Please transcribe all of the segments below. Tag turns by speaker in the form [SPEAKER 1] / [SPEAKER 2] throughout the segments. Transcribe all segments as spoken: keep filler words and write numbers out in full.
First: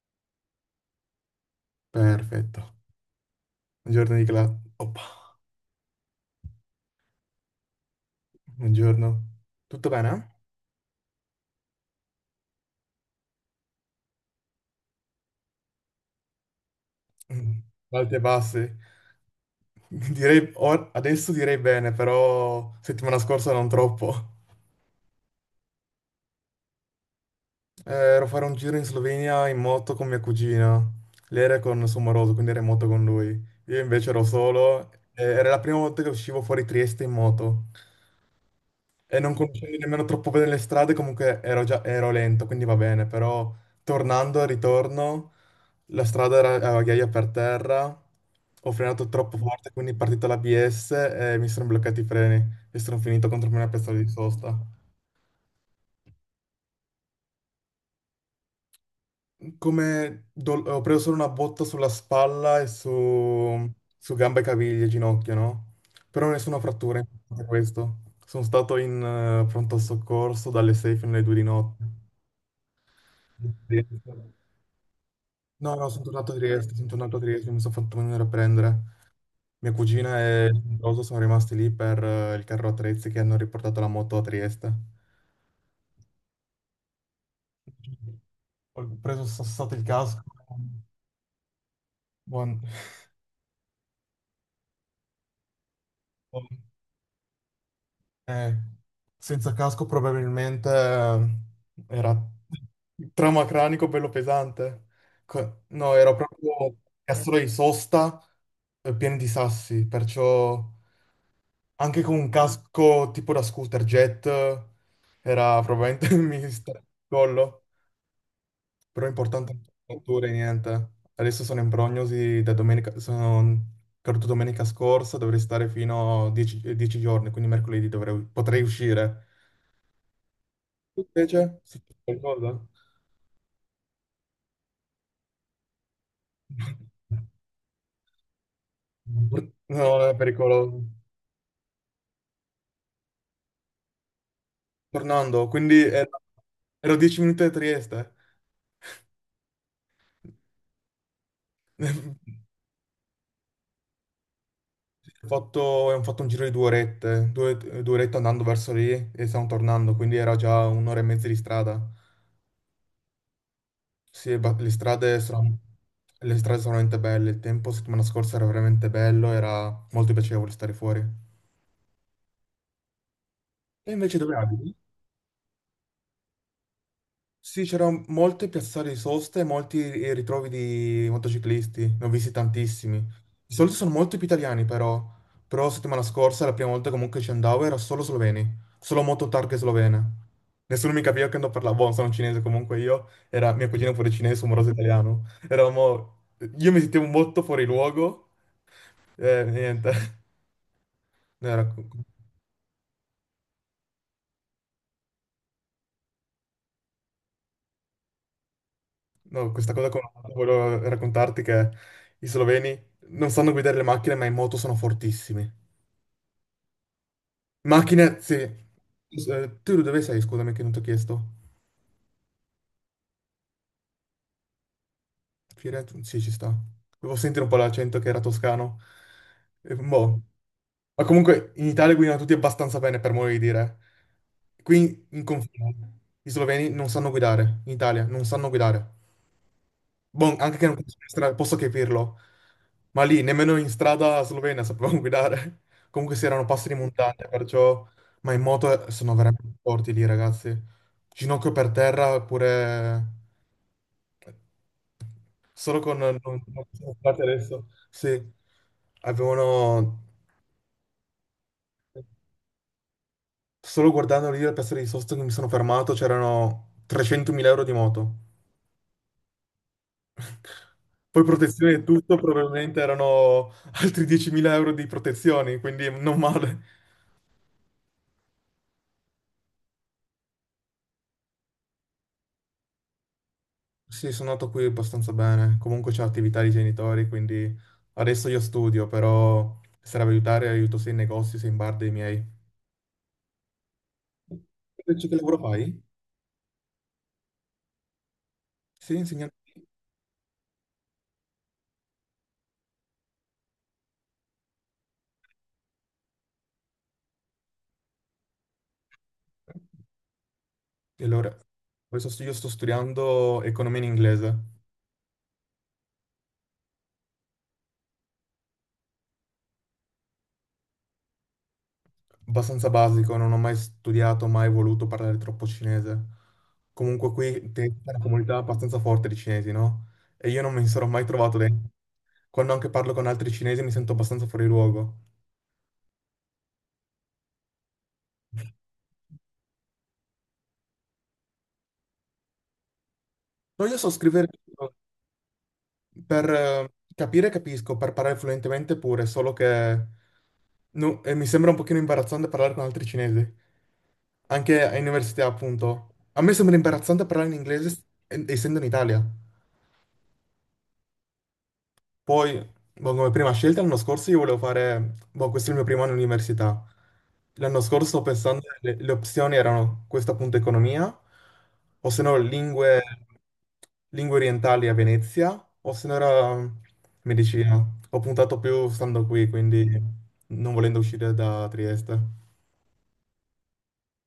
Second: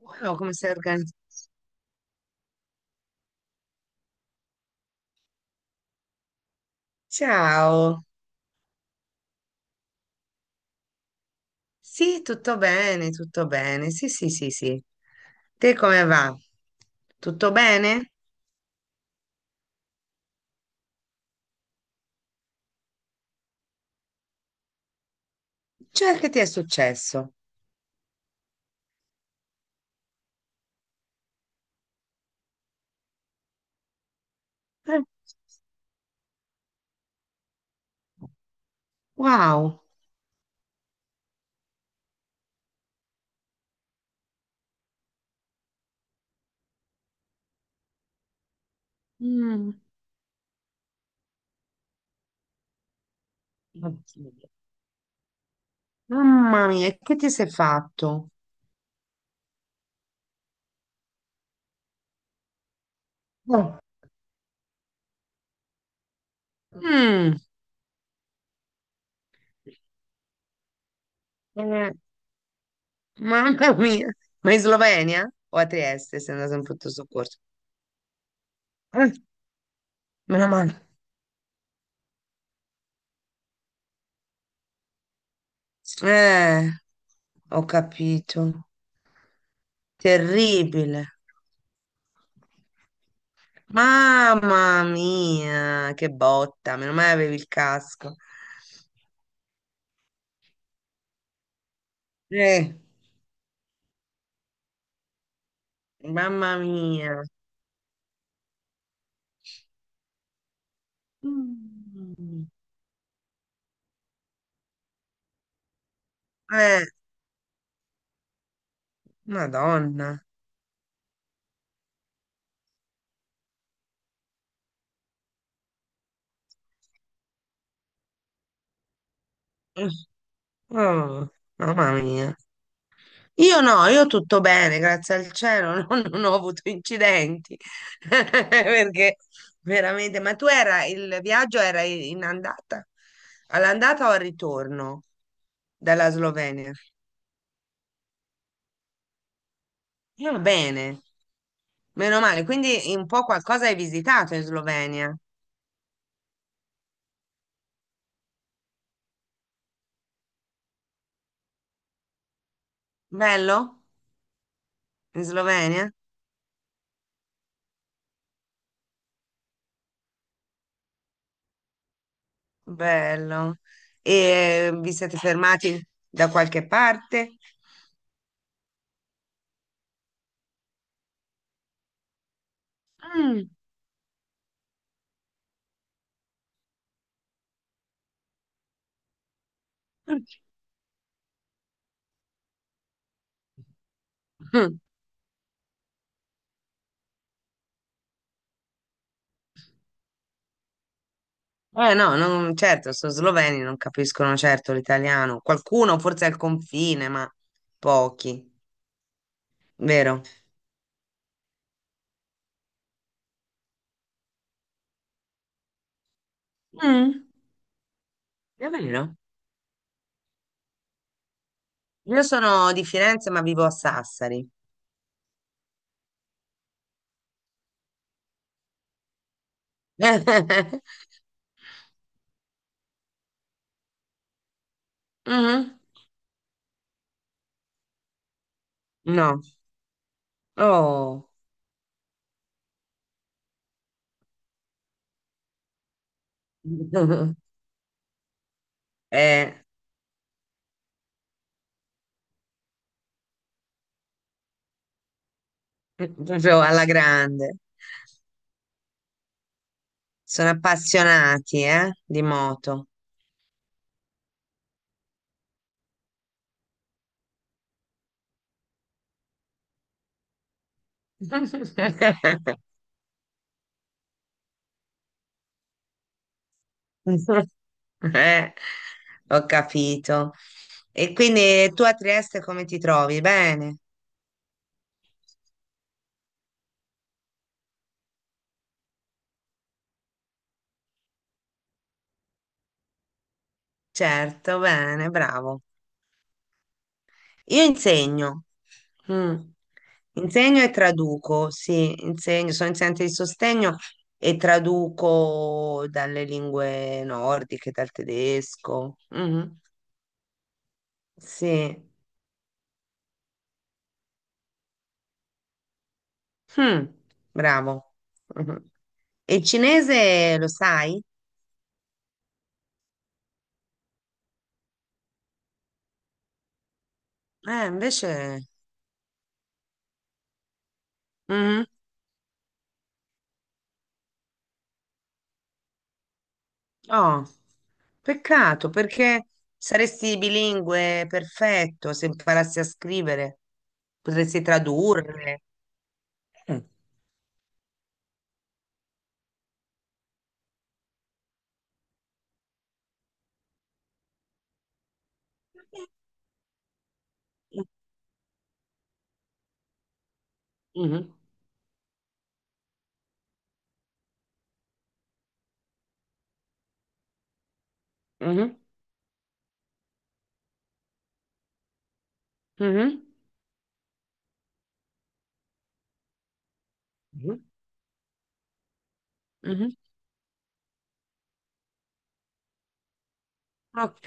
[SPEAKER 1] Wow, come sei organizzata?
[SPEAKER 2] Perfetto. Buongiorno Nicola. Oppa,
[SPEAKER 1] Ciao.
[SPEAKER 2] buongiorno. Tutto bene?
[SPEAKER 1] Sì, tutto bene, tutto bene. Sì, sì, sì, sì. Te come va?
[SPEAKER 2] Mm.
[SPEAKER 1] Tutto bene?
[SPEAKER 2] Alti e bassi. Direi, or- adesso direi bene, però settimana scorsa non troppo.
[SPEAKER 1] Cioè, che ti è successo?
[SPEAKER 2] Eh, ero a fare un giro in Slovenia in moto con mia cugina. Lei era con il suo moroso, quindi era in moto con lui. Io invece ero solo.
[SPEAKER 1] Eh,
[SPEAKER 2] Eh, era la prima volta che uscivo fuori Trieste in moto. E non conoscendo
[SPEAKER 1] wow.
[SPEAKER 2] nemmeno troppo bene le strade, comunque ero già ero lento, quindi va bene, però tornando al ritorno, la strada era a ghiaia per terra, ho frenato troppo forte,
[SPEAKER 1] Mm.
[SPEAKER 2] quindi è partita l'A B S e mi sono bloccati i freni e sono finito contro una piazzola di sosta.
[SPEAKER 1] Mamma mia, e che ti sei fatto?
[SPEAKER 2] Come dol- ho preso solo una botta sulla spalla e su,
[SPEAKER 1] Oh.
[SPEAKER 2] su gambe e caviglie, ginocchio, no? Però nessuna frattura,
[SPEAKER 1] Mm.
[SPEAKER 2] importante questo. Sono stato in eh, pronto soccorso dalle sei fino alle due di notte.
[SPEAKER 1] Eh, mamma mia. Ma in Slovenia o a
[SPEAKER 2] No, no, sono
[SPEAKER 1] Trieste
[SPEAKER 2] tornato
[SPEAKER 1] sei
[SPEAKER 2] a
[SPEAKER 1] andato in
[SPEAKER 2] Trieste, sono
[SPEAKER 1] pronto
[SPEAKER 2] tornato a
[SPEAKER 1] soccorso?
[SPEAKER 2] Trieste, mi sono fatto venire a prendere.
[SPEAKER 1] Eh,
[SPEAKER 2] Mia cugina e
[SPEAKER 1] meno
[SPEAKER 2] il
[SPEAKER 1] male.
[SPEAKER 2] sposo sono rimasti lì per eh, il carro attrezzi che hanno riportato la moto a Trieste.
[SPEAKER 1] Eh, ho capito.
[SPEAKER 2] Ho preso sassato il casco.
[SPEAKER 1] Terribile.
[SPEAKER 2] Buon.
[SPEAKER 1] Mamma mia, che
[SPEAKER 2] buon-
[SPEAKER 1] botta, meno male avevi il casco.
[SPEAKER 2] eh, Senza casco probabilmente eh, era
[SPEAKER 1] Eh,
[SPEAKER 2] trauma cranico bello pesante. Co- No, ero
[SPEAKER 1] mamma
[SPEAKER 2] proprio
[SPEAKER 1] mia.
[SPEAKER 2] castro di sosta eh, pieno di sassi, perciò... Anche con un
[SPEAKER 1] Mm.
[SPEAKER 2] casco tipo da scooter jet era probabilmente mi stava il
[SPEAKER 1] Eh,
[SPEAKER 2] collo, però è importante anche la fattura,
[SPEAKER 1] Madonna.
[SPEAKER 2] niente. Adesso sono in prognosi da domenica, sono caduto domenica scorsa, dovrei stare fino a dieci, dieci giorni, quindi mercoledì dovrei- potrei uscire.
[SPEAKER 1] Eh,
[SPEAKER 2] Tu
[SPEAKER 1] Oh,
[SPEAKER 2] invece, sì,
[SPEAKER 1] mamma mia.
[SPEAKER 2] qualcosa?
[SPEAKER 1] Io no, io tutto bene, grazie al cielo, non, non ho avuto incidenti. Perché
[SPEAKER 2] No, è
[SPEAKER 1] veramente, ma tu
[SPEAKER 2] pericoloso.
[SPEAKER 1] era il viaggio era in andata? All'andata o al ritorno
[SPEAKER 2] Tornando, quindi ero,
[SPEAKER 1] dalla Slovenia?
[SPEAKER 2] ero dieci minuti da Trieste.
[SPEAKER 1] E va bene, meno male. Quindi un po' qualcosa hai visitato in Slovenia.
[SPEAKER 2] Ho fatto, abbiamo fatto un giro di due orette, due, due orette andando verso lì e stiamo tornando, quindi era già un'ora e mezza di strada.
[SPEAKER 1] Bello?
[SPEAKER 2] Sì, ba- le strade
[SPEAKER 1] In
[SPEAKER 2] sono,
[SPEAKER 1] Slovenia?
[SPEAKER 2] le strade sono veramente belle, il tempo settimana scorsa era veramente bello, era molto piacevole stare fuori.
[SPEAKER 1] Bello.
[SPEAKER 2] E invece dove
[SPEAKER 1] E eh,
[SPEAKER 2] abiti?
[SPEAKER 1] vi siete fermati da qualche parte?
[SPEAKER 2] Sì, c'erano molte piazzate di sosta e molti ritrovi di motociclisti, ne ho visti tantissimi.
[SPEAKER 1] Mm.
[SPEAKER 2] Di solito sono molto più italiani però, però la settimana scorsa, la prima volta comunque ci andavo, era solo sloveni, solo moto targhe slovene. Nessuno mi capiva che non parlavo, buono, sono cinese comunque io, era mia cugina pure cinese, sono moroso
[SPEAKER 1] Mm.
[SPEAKER 2] italiano. Eravamo, io mi sentivo molto fuori luogo, e niente. No, era-
[SPEAKER 1] Eh no, non- certo, sono sloveni, non capiscono certo l'italiano. Qualcuno forse al confine, ma pochi,
[SPEAKER 2] no, questa cosa con...
[SPEAKER 1] vero?
[SPEAKER 2] volevo raccontarti che i sloveni non sanno guidare le macchine, ma in moto sono fortissimi.
[SPEAKER 1] Mm,
[SPEAKER 2] Macchine, sì.
[SPEAKER 1] è vero.
[SPEAKER 2] Eh, tu dove sei, scusami, che non ti ho chiesto?
[SPEAKER 1] Io sono di Firenze, ma vivo a Sassari.
[SPEAKER 2] Firenze? Sì, ci sta. Devo sentire un po' l'accento che era toscano. Eh, boh. Ma comunque in Italia guidano tutti abbastanza bene, per modo di dire. Qui in
[SPEAKER 1] Mhm.
[SPEAKER 2] confine, i sloveni non sanno guidare, in Italia non sanno guidare.
[SPEAKER 1] No.
[SPEAKER 2] Boh, anche che non conosco la
[SPEAKER 1] Oh.
[SPEAKER 2] strada, posso capirlo. Ma lì, nemmeno in strada slovena sapevamo guidare. Comunque si erano passi di montagna, perciò... Ma in moto eh, sono
[SPEAKER 1] Eh,
[SPEAKER 2] veramente forti lì, ragazzi. Ginocchio per terra, oppure... Solo con... Non, non
[SPEAKER 1] proprio alla
[SPEAKER 2] sono stati
[SPEAKER 1] grande.
[SPEAKER 2] adesso. Sì. Avevano...
[SPEAKER 1] Sono appassionati, eh, di moto.
[SPEAKER 2] Solo guardando lì la piazza di sosta che mi sono fermato, c'erano trecentomila euro di moto. Poi protezione e tutto, probabilmente erano altri diecimila euro di protezioni, quindi non male.
[SPEAKER 1] Eh, ho capito. E quindi tu a Trieste come ti trovi? Bene,
[SPEAKER 2] Sì, sono nato qui abbastanza bene. Comunque c'è attività dei genitori, quindi adesso io studio, però se serve aiutare, aiuto sia in negozi sia in bar dei miei.
[SPEAKER 1] certo,
[SPEAKER 2] Invece
[SPEAKER 1] bene,
[SPEAKER 2] che lavoro
[SPEAKER 1] bravo.
[SPEAKER 2] fai?
[SPEAKER 1] Io insegno.
[SPEAKER 2] Sì, insegnante.
[SPEAKER 1] Mm. Insegno e traduco, sì, insegno, sono insegnante di sostegno e traduco dalle lingue nordiche, dal tedesco. Mhm.
[SPEAKER 2] E allora,
[SPEAKER 1] Sì.
[SPEAKER 2] adesso io sto studiando economia in inglese.
[SPEAKER 1] Mm, bravo. Mhm. E il cinese lo sai?
[SPEAKER 2] Abbastanza basico, non ho mai studiato, mai voluto parlare troppo cinese. Comunque qui c'è
[SPEAKER 1] Eh,
[SPEAKER 2] una comunità
[SPEAKER 1] invece...
[SPEAKER 2] abbastanza forte di cinesi, no? E io non mi sarò mai trovato
[SPEAKER 1] Mhm.
[SPEAKER 2] dentro. Quando anche parlo con altri cinesi mi sento abbastanza fuori luogo.
[SPEAKER 1] Oh, peccato, perché saresti bilingue perfetto se imparassi a scrivere.
[SPEAKER 2] No, io so scrivere
[SPEAKER 1] Potresti tradurre.
[SPEAKER 2] per
[SPEAKER 1] Mm.
[SPEAKER 2] eh, capire, capisco, per parlare fluentemente pure, solo che no, e mi sembra un pochino imbarazzante parlare con altri cinesi, anche all'università, appunto. A me sembra imbarazzante parlare in inglese eh, essendo in Italia.
[SPEAKER 1] Mhm.
[SPEAKER 2] Poi, boh, come prima scelta, l'anno scorso io volevo fare, boh, questo è il mio primo anno di università. L'anno scorso sto pensando,
[SPEAKER 1] Mhm.
[SPEAKER 2] le, le opzioni erano questa appunto economia, o se no lingue,
[SPEAKER 1] Mhm.
[SPEAKER 2] lingue orientali a Venezia, o se no era
[SPEAKER 1] Mhm.
[SPEAKER 2] medicina. Ho puntato più stando qui, quindi
[SPEAKER 1] Mhm.
[SPEAKER 2] non volendo uscire da Trieste.
[SPEAKER 1] Ok,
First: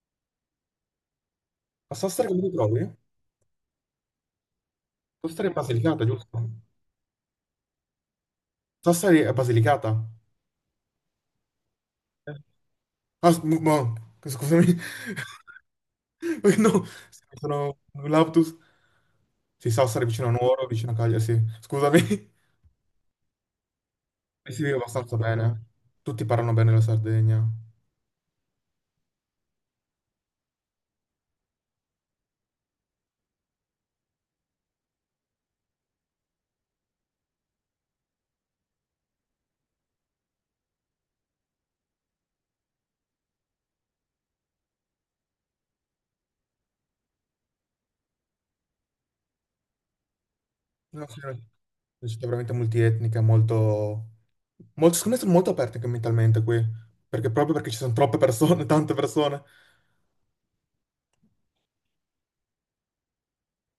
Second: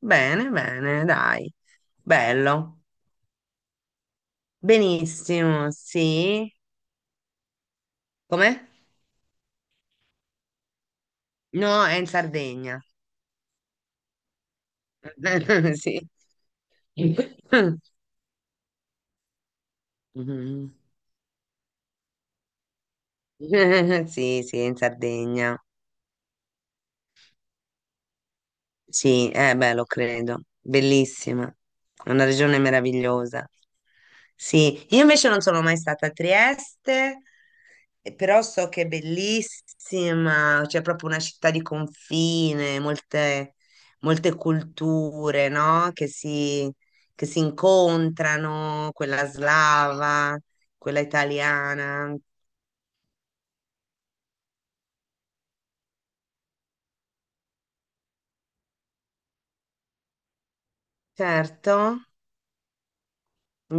[SPEAKER 1] bene, bene, dai.
[SPEAKER 2] A Sassari come ti
[SPEAKER 1] Bello.
[SPEAKER 2] trovi? Sassari è
[SPEAKER 1] Benissimo,
[SPEAKER 2] Basilicata, giusto?
[SPEAKER 1] sì. Com'è?
[SPEAKER 2] Sassari è Basilicata.
[SPEAKER 1] No, è in Sardegna.
[SPEAKER 2] Ah, s- boh, scusami.
[SPEAKER 1] Sì.
[SPEAKER 2] No, sono
[SPEAKER 1] Mhm.
[SPEAKER 2] un lapsus. Sì, Sassari vicino a Nuoro, vicino a Cagliari, sì. Scusami,
[SPEAKER 1] Sì,
[SPEAKER 2] Eh si
[SPEAKER 1] sì,
[SPEAKER 2] vive
[SPEAKER 1] in
[SPEAKER 2] abbastanza
[SPEAKER 1] Sardegna.
[SPEAKER 2] bene. Tutti parlano bene la Sardegna.
[SPEAKER 1] Sì, eh beh, lo credo. Bellissima. È una regione meravigliosa. Sì, io invece non sono mai stata a Trieste, eh, però so che è bellissima, c'è proprio una città di confine, molte, molte culture, no? Che si, che si incontrano, quella slava, quella
[SPEAKER 2] No, sì, è una
[SPEAKER 1] italiana.
[SPEAKER 2] città veramente multietnica, molto... molto... Secondo me sono molto aperte anche mentalmente qui, perché proprio perché ci sono troppe persone, tante persone,
[SPEAKER 1] Certo,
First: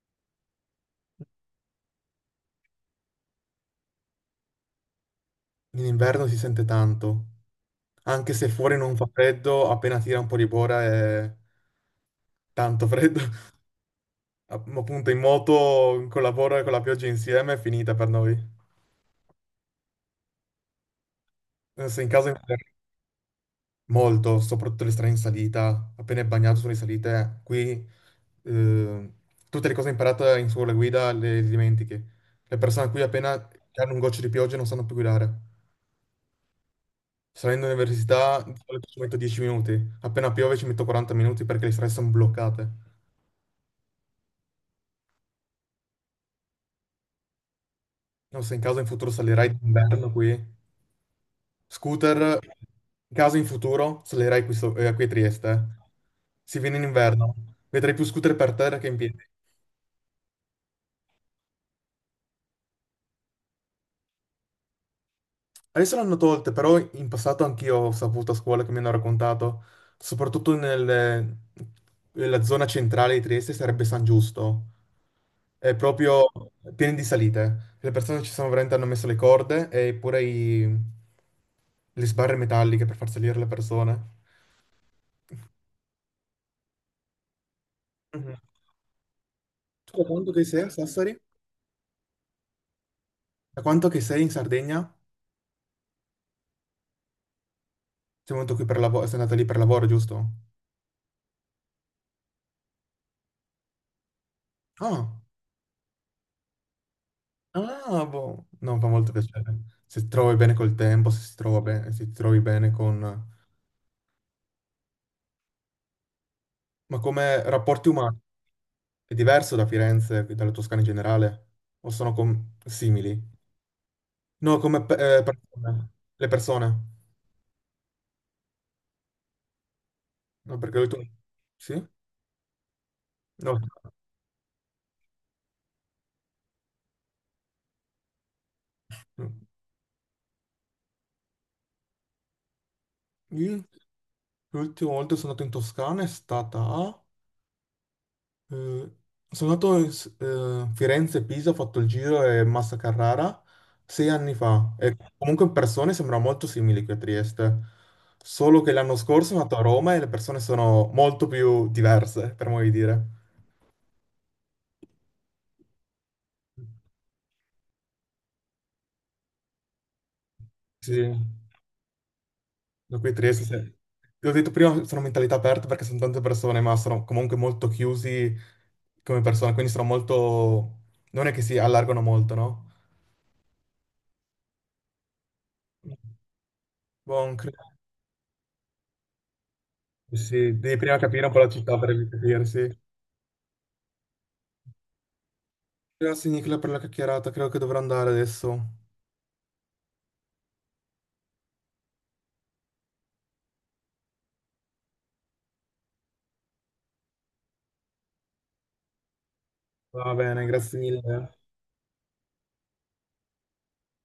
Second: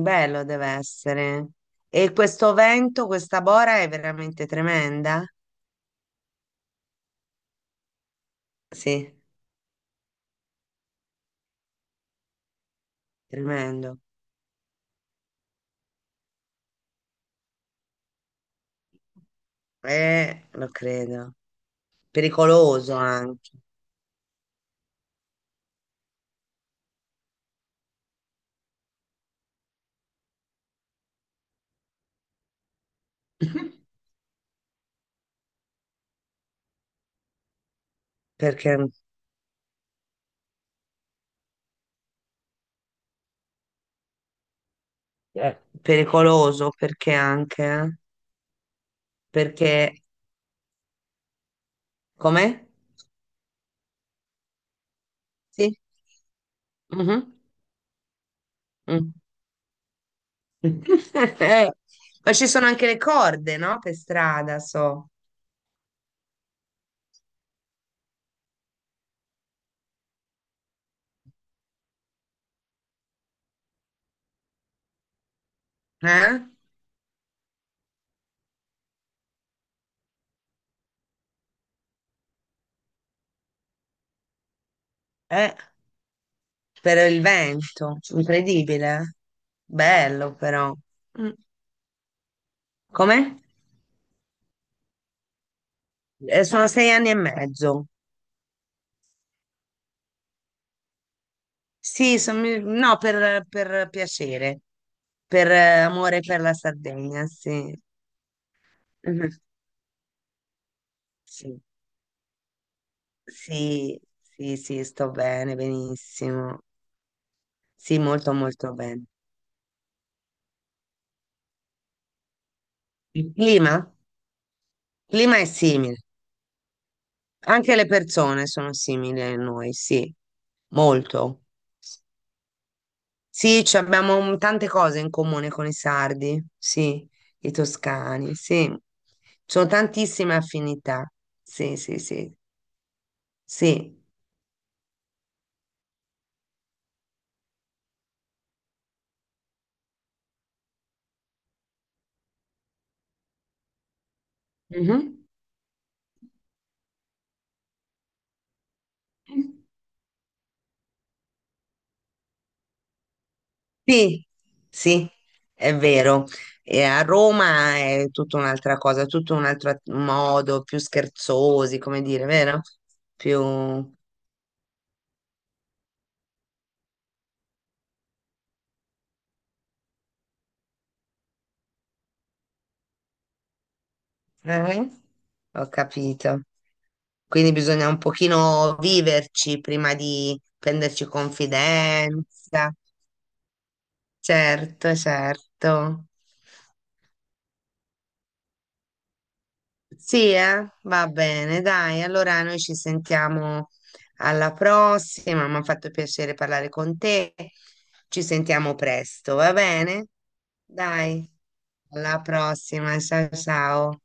[SPEAKER 1] bello deve essere. E questo vento, questa bora è veramente tremenda?
[SPEAKER 2] in inverno si sente tanto. Anche se fuori non fa
[SPEAKER 1] Sì,
[SPEAKER 2] freddo, appena tira un po' di bora è tanto freddo.
[SPEAKER 1] tremendo.
[SPEAKER 2] App- Appunto in moto, con la bora e con la pioggia insieme è finita per noi.
[SPEAKER 1] Eh, lo credo.
[SPEAKER 2] Se in casa
[SPEAKER 1] Pericoloso anche.
[SPEAKER 2] molto, soprattutto le strade in salita, appena è bagnato sulle salite, qui eh, tutte le cose imparate in scuola guida le dimentichi. Le persone qui appena che hanno un goccio di pioggia non sanno più guidare. Salendo all'università di
[SPEAKER 1] Perché
[SPEAKER 2] solito ci metto dieci minuti, appena piove ci metto quaranta minuti perché le strade sono bloccate.
[SPEAKER 1] Eh, pericoloso perché anche eh?
[SPEAKER 2] Non so, in caso in futuro salirai
[SPEAKER 1] Perché
[SPEAKER 2] d'inverno qui. Scooter,
[SPEAKER 1] com'è?
[SPEAKER 2] in caso in futuro salirai qui, so- eh, qui a Trieste. eh.
[SPEAKER 1] Sì.
[SPEAKER 2] Si viene in
[SPEAKER 1] Mhm.
[SPEAKER 2] inverno, vedrai più scooter per terra che in
[SPEAKER 1] Mm.
[SPEAKER 2] piedi.
[SPEAKER 1] Eh, Ma ci sono anche le corde, no? Per strada, so.
[SPEAKER 2] Adesso l'hanno tolte, però in passato anch'io ho saputo a scuola che mi hanno raccontato, soprattutto nel- nella zona centrale di Trieste sarebbe San Giusto, è proprio
[SPEAKER 1] Eh?
[SPEAKER 2] pieno di salite. Le persone ci sono veramente hanno messo le corde e pure i- le sbarre metalliche per far salire le persone.
[SPEAKER 1] Eh, per il vento,
[SPEAKER 2] Mhm.
[SPEAKER 1] incredibile.
[SPEAKER 2] Tu da quanto
[SPEAKER 1] Bello
[SPEAKER 2] che sei a
[SPEAKER 1] però.
[SPEAKER 2] Sassari?
[SPEAKER 1] Mm. Come?
[SPEAKER 2] Da quanto che sei in Sardegna?
[SPEAKER 1] Eh, sono sei anni e mezzo.
[SPEAKER 2] Sei venuto qui per lavoro, sei andato lì per lavoro, giusto?
[SPEAKER 1] Sì, son- mi- no, per, per piacere,
[SPEAKER 2] Ah.
[SPEAKER 1] per eh, amore per la Sardegna, sì.
[SPEAKER 2] Ah, boh. No, fa molto
[SPEAKER 1] Mhm.
[SPEAKER 2] piacere. Se ti trovi bene col tempo, se si trova
[SPEAKER 1] Sì,
[SPEAKER 2] bene, se ti trovi bene con...
[SPEAKER 1] sì, sì, sì, sto bene, benissimo.
[SPEAKER 2] Ma come rapporti
[SPEAKER 1] Sì,
[SPEAKER 2] umani?
[SPEAKER 1] molto, molto bene.
[SPEAKER 2] È diverso da Firenze, dalla Toscana in generale? O sono com- simili?
[SPEAKER 1] Il clima?
[SPEAKER 2] No, come pe-
[SPEAKER 1] Il
[SPEAKER 2] eh,
[SPEAKER 1] clima è
[SPEAKER 2] persone.
[SPEAKER 1] simile.
[SPEAKER 2] Le persone.
[SPEAKER 1] Anche le persone sono simili a noi, sì,
[SPEAKER 2] No, perché l'ultimo...
[SPEAKER 1] molto.
[SPEAKER 2] Sì? No.
[SPEAKER 1] Sì, ci abbiamo un- tante cose in comune con i sardi, sì, i toscani, sì. Ci sono tantissime affinità. Sì, sì, sì,
[SPEAKER 2] Io
[SPEAKER 1] sì.
[SPEAKER 2] l'ultima volta che sono andato in Toscana è stata a... Mm, sono andato in S- eh, Firenze e Pisa, ho fatto il giro e Massa Carrara sei anni fa e
[SPEAKER 1] Mhm.
[SPEAKER 2] comunque in persone sembra molto simile qui a Trieste, solo che l'anno scorso sono andato a Roma e le persone sono molto più diverse, per modo di dire.
[SPEAKER 1] Sì, sì, è vero. E a Roma è tutta un'altra cosa, tutto un altro at- modo, più
[SPEAKER 2] Sì.
[SPEAKER 1] scherzosi, come dire, vero?
[SPEAKER 2] Da qui a
[SPEAKER 1] Più
[SPEAKER 2] Trieste, se- l'ho detto prima, sono mentalità aperte perché sono tante persone, ma sono comunque molto chiusi come persone, quindi sono molto... non è che si allargano molto, no?
[SPEAKER 1] Eh? Ho capito.
[SPEAKER 2] Buon,
[SPEAKER 1] Quindi bisogna un pochino viverci prima di
[SPEAKER 2] sì, devi prima
[SPEAKER 1] prenderci
[SPEAKER 2] capire un po' la città per
[SPEAKER 1] confidenza.
[SPEAKER 2] capirsi.
[SPEAKER 1] Certo, certo.
[SPEAKER 2] Grazie Nicola per la chiacchierata, credo che dovrò andare adesso.
[SPEAKER 1] Sì, eh? Va bene, dai. Allora noi ci sentiamo alla prossima. Mi ha fatto piacere parlare con te. Ci sentiamo presto, va bene?
[SPEAKER 2] Va bene, grazie mille.
[SPEAKER 1] Dai, alla prossima. Ciao, ciao.